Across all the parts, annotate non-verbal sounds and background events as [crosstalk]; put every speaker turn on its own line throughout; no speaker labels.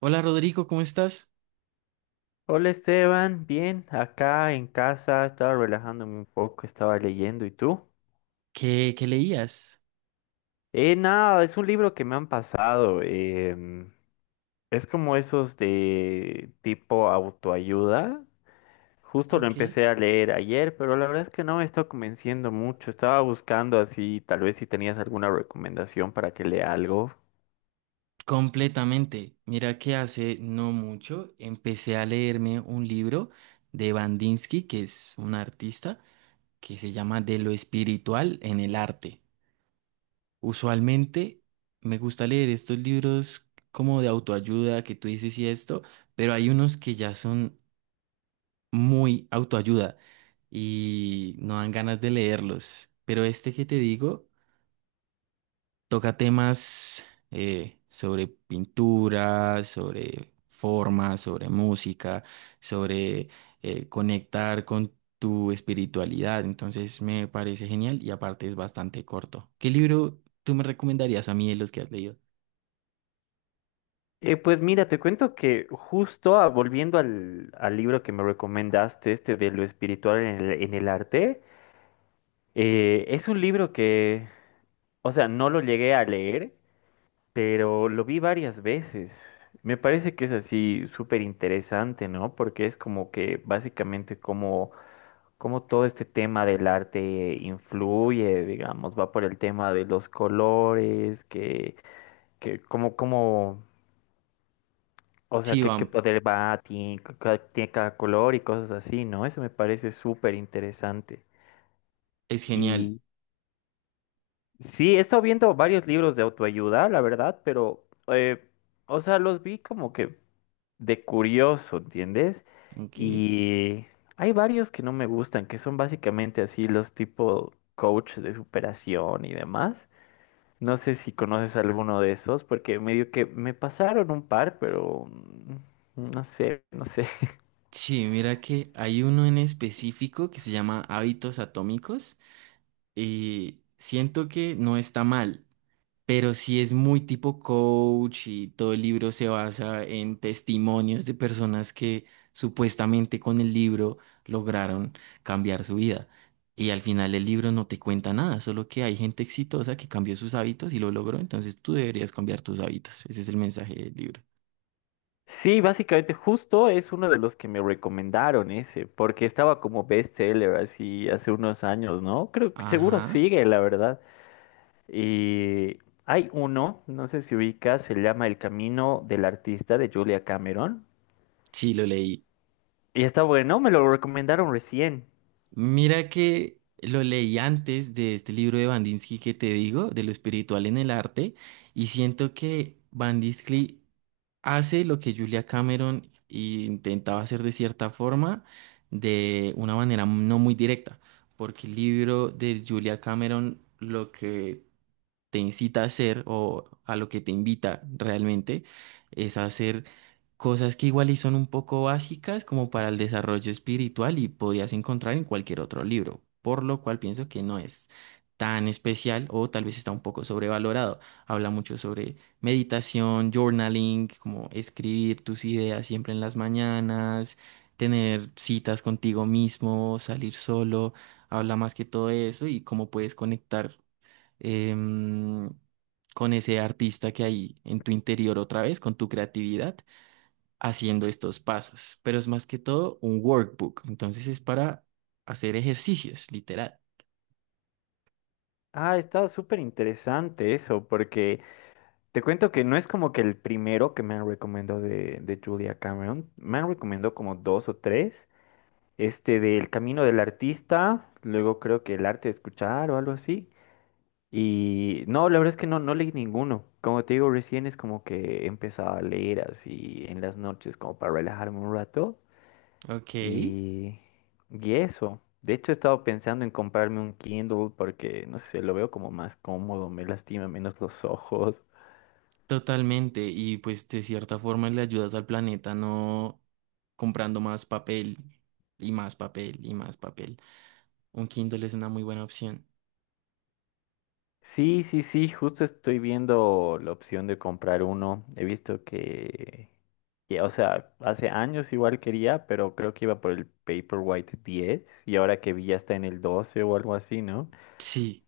Hola Rodrigo, ¿cómo estás?
Hola Esteban, bien, acá en casa estaba relajándome un poco, estaba leyendo, ¿y tú?
¿Qué leías?
Nada, es un libro que me han pasado, es como esos de tipo autoayuda, justo lo
Ok.
empecé a leer ayer, pero la verdad es que no me está convenciendo mucho, estaba buscando así, tal vez si tenías alguna recomendación para que lea algo.
Completamente. Mira que hace no mucho empecé a leerme un libro de Bandinsky, que es un artista, que se llama De lo espiritual en el arte. Usualmente me gusta leer estos libros como de autoayuda, que tú dices y esto, pero hay unos que ya son muy autoayuda y no dan ganas de leerlos. Pero este que te digo toca temas sobre pintura, sobre forma, sobre música, sobre conectar con tu espiritualidad. Entonces me parece genial y aparte es bastante corto. ¿Qué libro tú me recomendarías a mí de los que has leído?
Pues mira, te cuento que justo volviendo al libro que me recomendaste, este de lo espiritual en el arte. Es un libro que, o sea, no lo llegué a leer, pero lo vi varias veces. Me parece que es así súper interesante, ¿no? Porque es como que básicamente como todo este tema del arte influye, digamos, va por el tema de los colores, que como, como, o sea,
Sí,
qué
bam,
poder tiene, tiene cada color y cosas así, ¿no? Eso me parece súper interesante.
es genial.
y Sí, he estado viendo varios libros de autoayuda, la verdad, pero, o sea, los vi como que de curioso, ¿entiendes?
Ok.
Y hay varios que no me gustan, que son básicamente así los tipo coach de superación y demás. No sé si conoces alguno de esos, porque medio que me pasaron un par, pero no sé, no sé.
Sí, mira que hay uno en específico que se llama Hábitos Atómicos y siento que no está mal, pero sí es muy tipo coach y todo el libro se basa en testimonios de personas que supuestamente con el libro lograron cambiar su vida. Y al final el libro no te cuenta nada, solo que hay gente exitosa que cambió sus hábitos y lo logró, entonces tú deberías cambiar tus hábitos. Ese es el mensaje del libro.
Sí, básicamente justo es uno de los que me recomendaron ese, porque estaba como bestseller así hace unos años, ¿no? Creo que seguro
Ajá,
sigue, la verdad. Y hay uno, no sé si ubicas, se llama El Camino del Artista de Julia Cameron.
sí, lo leí.
Y está bueno, me lo recomendaron recién.
Mira que lo leí antes de este libro de Bandinsky que te digo, de lo espiritual en el arte, y siento que Bandinsky hace lo que Julia Cameron intentaba hacer de cierta forma, de una manera no muy directa, porque el libro de Julia Cameron lo que te incita a hacer o a lo que te invita realmente es a hacer cosas que igual y son un poco básicas como para el desarrollo espiritual y podrías encontrar en cualquier otro libro, por lo cual pienso que no es tan especial o tal vez está un poco sobrevalorado. Habla mucho sobre meditación, journaling, como escribir tus ideas siempre en las mañanas, tener citas contigo mismo, salir solo, habla más que todo eso y cómo puedes conectar, em, con ese artista que hay en tu interior otra vez, con tu creatividad haciendo estos pasos, pero es más que todo un workbook, entonces es para hacer ejercicios, literal.
Ah, está súper interesante eso, porque te cuento que no es como que el primero que me han recomendado de Julia Cameron, me han recomendado como dos o tres. Este del camino del artista, luego creo que el arte de escuchar o algo así. Y no, la verdad es que no, no leí ninguno. Como te digo, recién es como que empezaba a leer así en las noches, como para relajarme un rato.
Ok,
Y, y eso. De hecho, he estado pensando en comprarme un Kindle porque, no sé, lo veo como más cómodo, me lastima menos los ojos.
totalmente, y pues de cierta forma le ayudas al planeta no comprando más papel y más papel y más papel. Un Kindle es una muy buena opción.
Sí, sí, sí, justo estoy viendo la opción de comprar uno. He visto que, o sea, hace años igual quería, pero creo que iba por el Paperwhite diez y ahora que vi ya está en el 12 o algo así, ¿no?
Sí.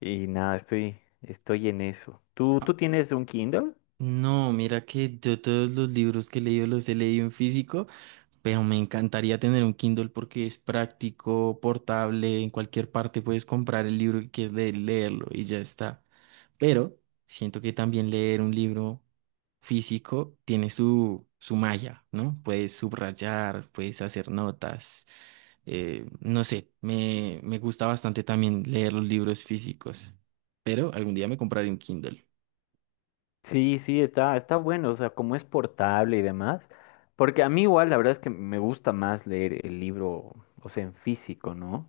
Y nada, estoy en eso. ¿Tú,
Ah,
tú tienes un Kindle?
no, mira que yo todos los libros que he leído los he leído en físico, pero me encantaría tener un Kindle porque es práctico, portable, en cualquier parte puedes comprar el libro que quieres leer, leerlo y ya está. Pero siento que también leer un libro físico tiene su magia, ¿no? Puedes subrayar, puedes hacer notas. No sé, me gusta bastante también leer los libros físicos, pero algún día me compraré un Kindle.
Sí, sí, está bueno, o sea, como es portable y demás. Porque a mí igual la verdad es que me gusta más leer el libro, o sea, en físico, ¿no?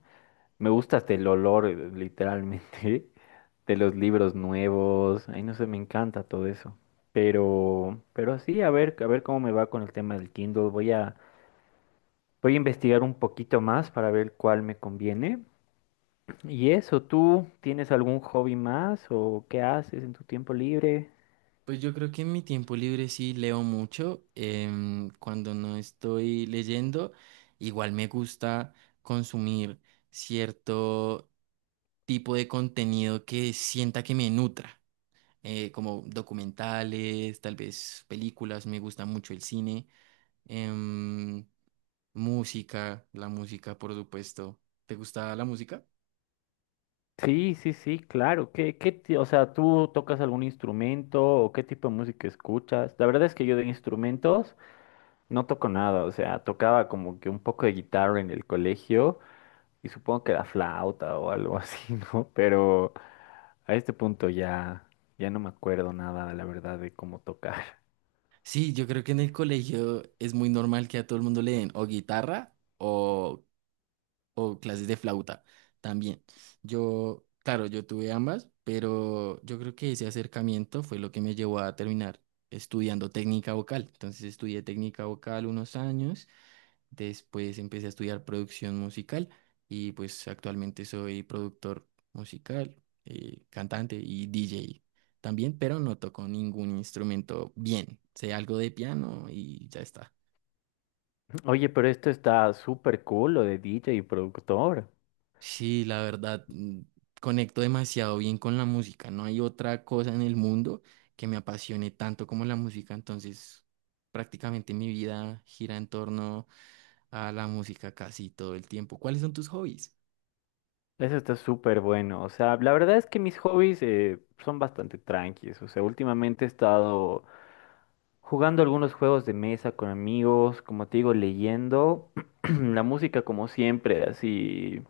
Me gusta hasta el olor, literalmente. [laughs] De los libros nuevos. Ay, no sé, me encanta todo eso. Pero sí, a ver cómo me va con el tema del Kindle. Voy a investigar un poquito más para ver cuál me conviene. Y eso, ¿tú tienes algún hobby más o qué haces en tu tiempo libre?
Pues yo creo que en mi tiempo libre sí leo mucho. Cuando no estoy leyendo, igual me gusta consumir cierto tipo de contenido que sienta que me nutra, como documentales, tal vez películas, me gusta mucho el cine, em, música, la música, por supuesto. ¿Te gusta la música?
Sí, sí, sí, claro. O sea, ¿tú tocas algún instrumento o qué tipo de música escuchas? La verdad es que yo de instrumentos no toco nada, o sea, tocaba como que un poco de guitarra en el colegio. Y supongo que la flauta o algo así, [laughs] ¿no? Pero a este punto ya, ya no me acuerdo nada, la verdad, de cómo tocar.
Sí, yo creo que en el colegio es muy normal que a todo el mundo le den o guitarra o clases de flauta también. Yo, claro, yo tuve ambas, pero yo creo que ese acercamiento fue lo que me llevó a terminar estudiando técnica vocal. Entonces estudié técnica vocal unos años, después empecé a estudiar producción musical y pues actualmente soy productor musical, cantante y DJ también, pero no toco ningún instrumento bien. Sé algo de piano y ya está.
[laughs] Oye, pero esto está súper cool, lo de DJ y productor.
Sí, la verdad, mm, conecto demasiado bien con la música. No hay otra cosa en el mundo que me apasione tanto como la música. Entonces, prácticamente mi vida gira en torno a la música casi todo el tiempo. ¿Cuáles son tus hobbies?
Eso está súper bueno. O sea, la verdad es que mis hobbies son bastante tranquilos. O sea, últimamente he estado jugando algunos juegos de mesa con amigos, como te digo, leyendo. [clears throat] La música, como siempre, así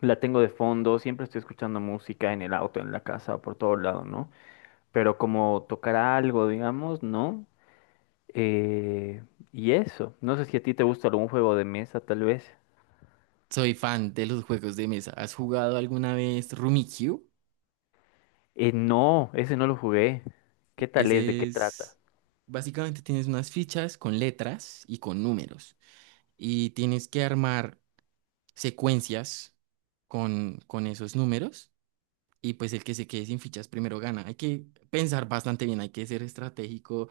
la tengo de fondo. Siempre estoy escuchando música en el auto, en la casa, por todo lado, ¿no? Pero como tocar algo, digamos, ¿no? Eh, y eso, no sé si a ti te gusta algún juego de mesa, tal vez.
Soy fan de los juegos de mesa. ¿Has jugado alguna vez Rummikub?
No, ese no lo jugué. ¿Qué tal es? ¿De
Ese
qué trata?
es... Básicamente tienes unas fichas con letras y con números. Y tienes que armar secuencias con esos números y pues el que se quede sin fichas primero gana. Hay que pensar bastante bien, hay que ser estratégico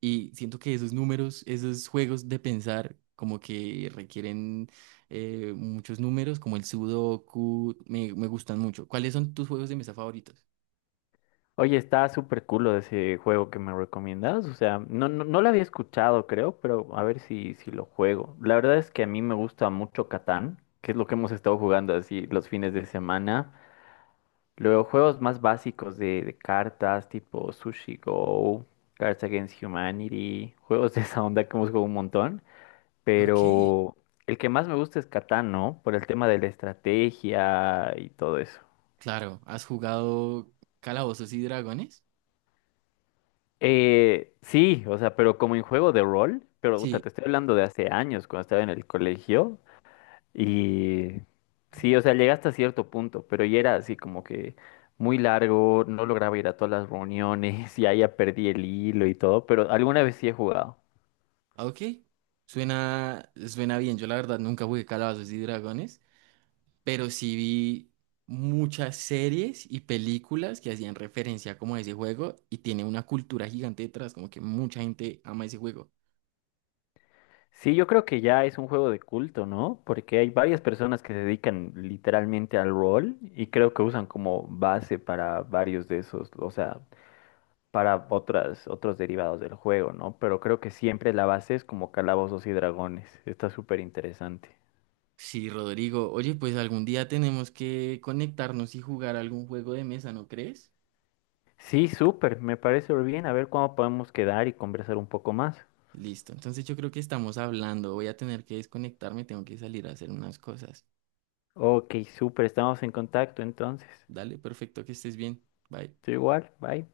y siento que esos números, esos juegos de pensar como que requieren muchos números, como el Sudoku, me gustan mucho. ¿Cuáles son tus juegos de mesa favoritos?
Oye, está súper cool ese juego que me recomiendas. O sea, no, no, no lo había escuchado, creo, pero a ver si lo juego. La verdad es que a mí me gusta mucho Catán, que es lo que hemos estado jugando así los fines de semana. Luego juegos más básicos de cartas tipo Sushi Go, Cards Against Humanity, juegos de esa onda que hemos jugado un montón,
Ok,
pero el que más me gusta es Catán, ¿no? Por el tema de la estrategia y todo eso.
claro, ¿has jugado Calabozos y Dragones?
Sí, o sea, pero como en juego de rol, pero puta,
Sí,
te estoy hablando de hace años, cuando estaba en el colegio. Y sí, o sea, llegué hasta cierto punto, pero ya era así como que muy largo, no lograba ir a todas las reuniones, [laughs] ya perdí el hilo y todo, pero alguna vez sí he jugado.
ok, suena, suena bien. Yo la verdad nunca jugué Calabozos y Dragones, pero sí vi muchas series y películas que hacían referencia como a ese juego y tiene una cultura gigante detrás, como que mucha gente ama ese juego.
Sí, yo creo que ya es un juego de culto, ¿no? Porque hay varias personas que se dedican literalmente al rol y creo que usan como base para varios de esos, o sea, para otros derivados del juego, ¿no? Pero creo que siempre la base es como calabozos y dragones. Está súper interesante.
Sí, Rodrigo, oye, pues algún día tenemos que conectarnos y jugar algún juego de mesa, ¿no crees?
Sí, súper, me parece bien. A ver cuándo podemos quedar y conversar un poco más.
Listo, entonces yo creo que estamos hablando, voy a tener que desconectarme, tengo que salir a hacer unas cosas.
Ok, súper, estamos en contacto entonces.
Dale, perfecto, que estés bien. Bye.
Estoy igual, bye.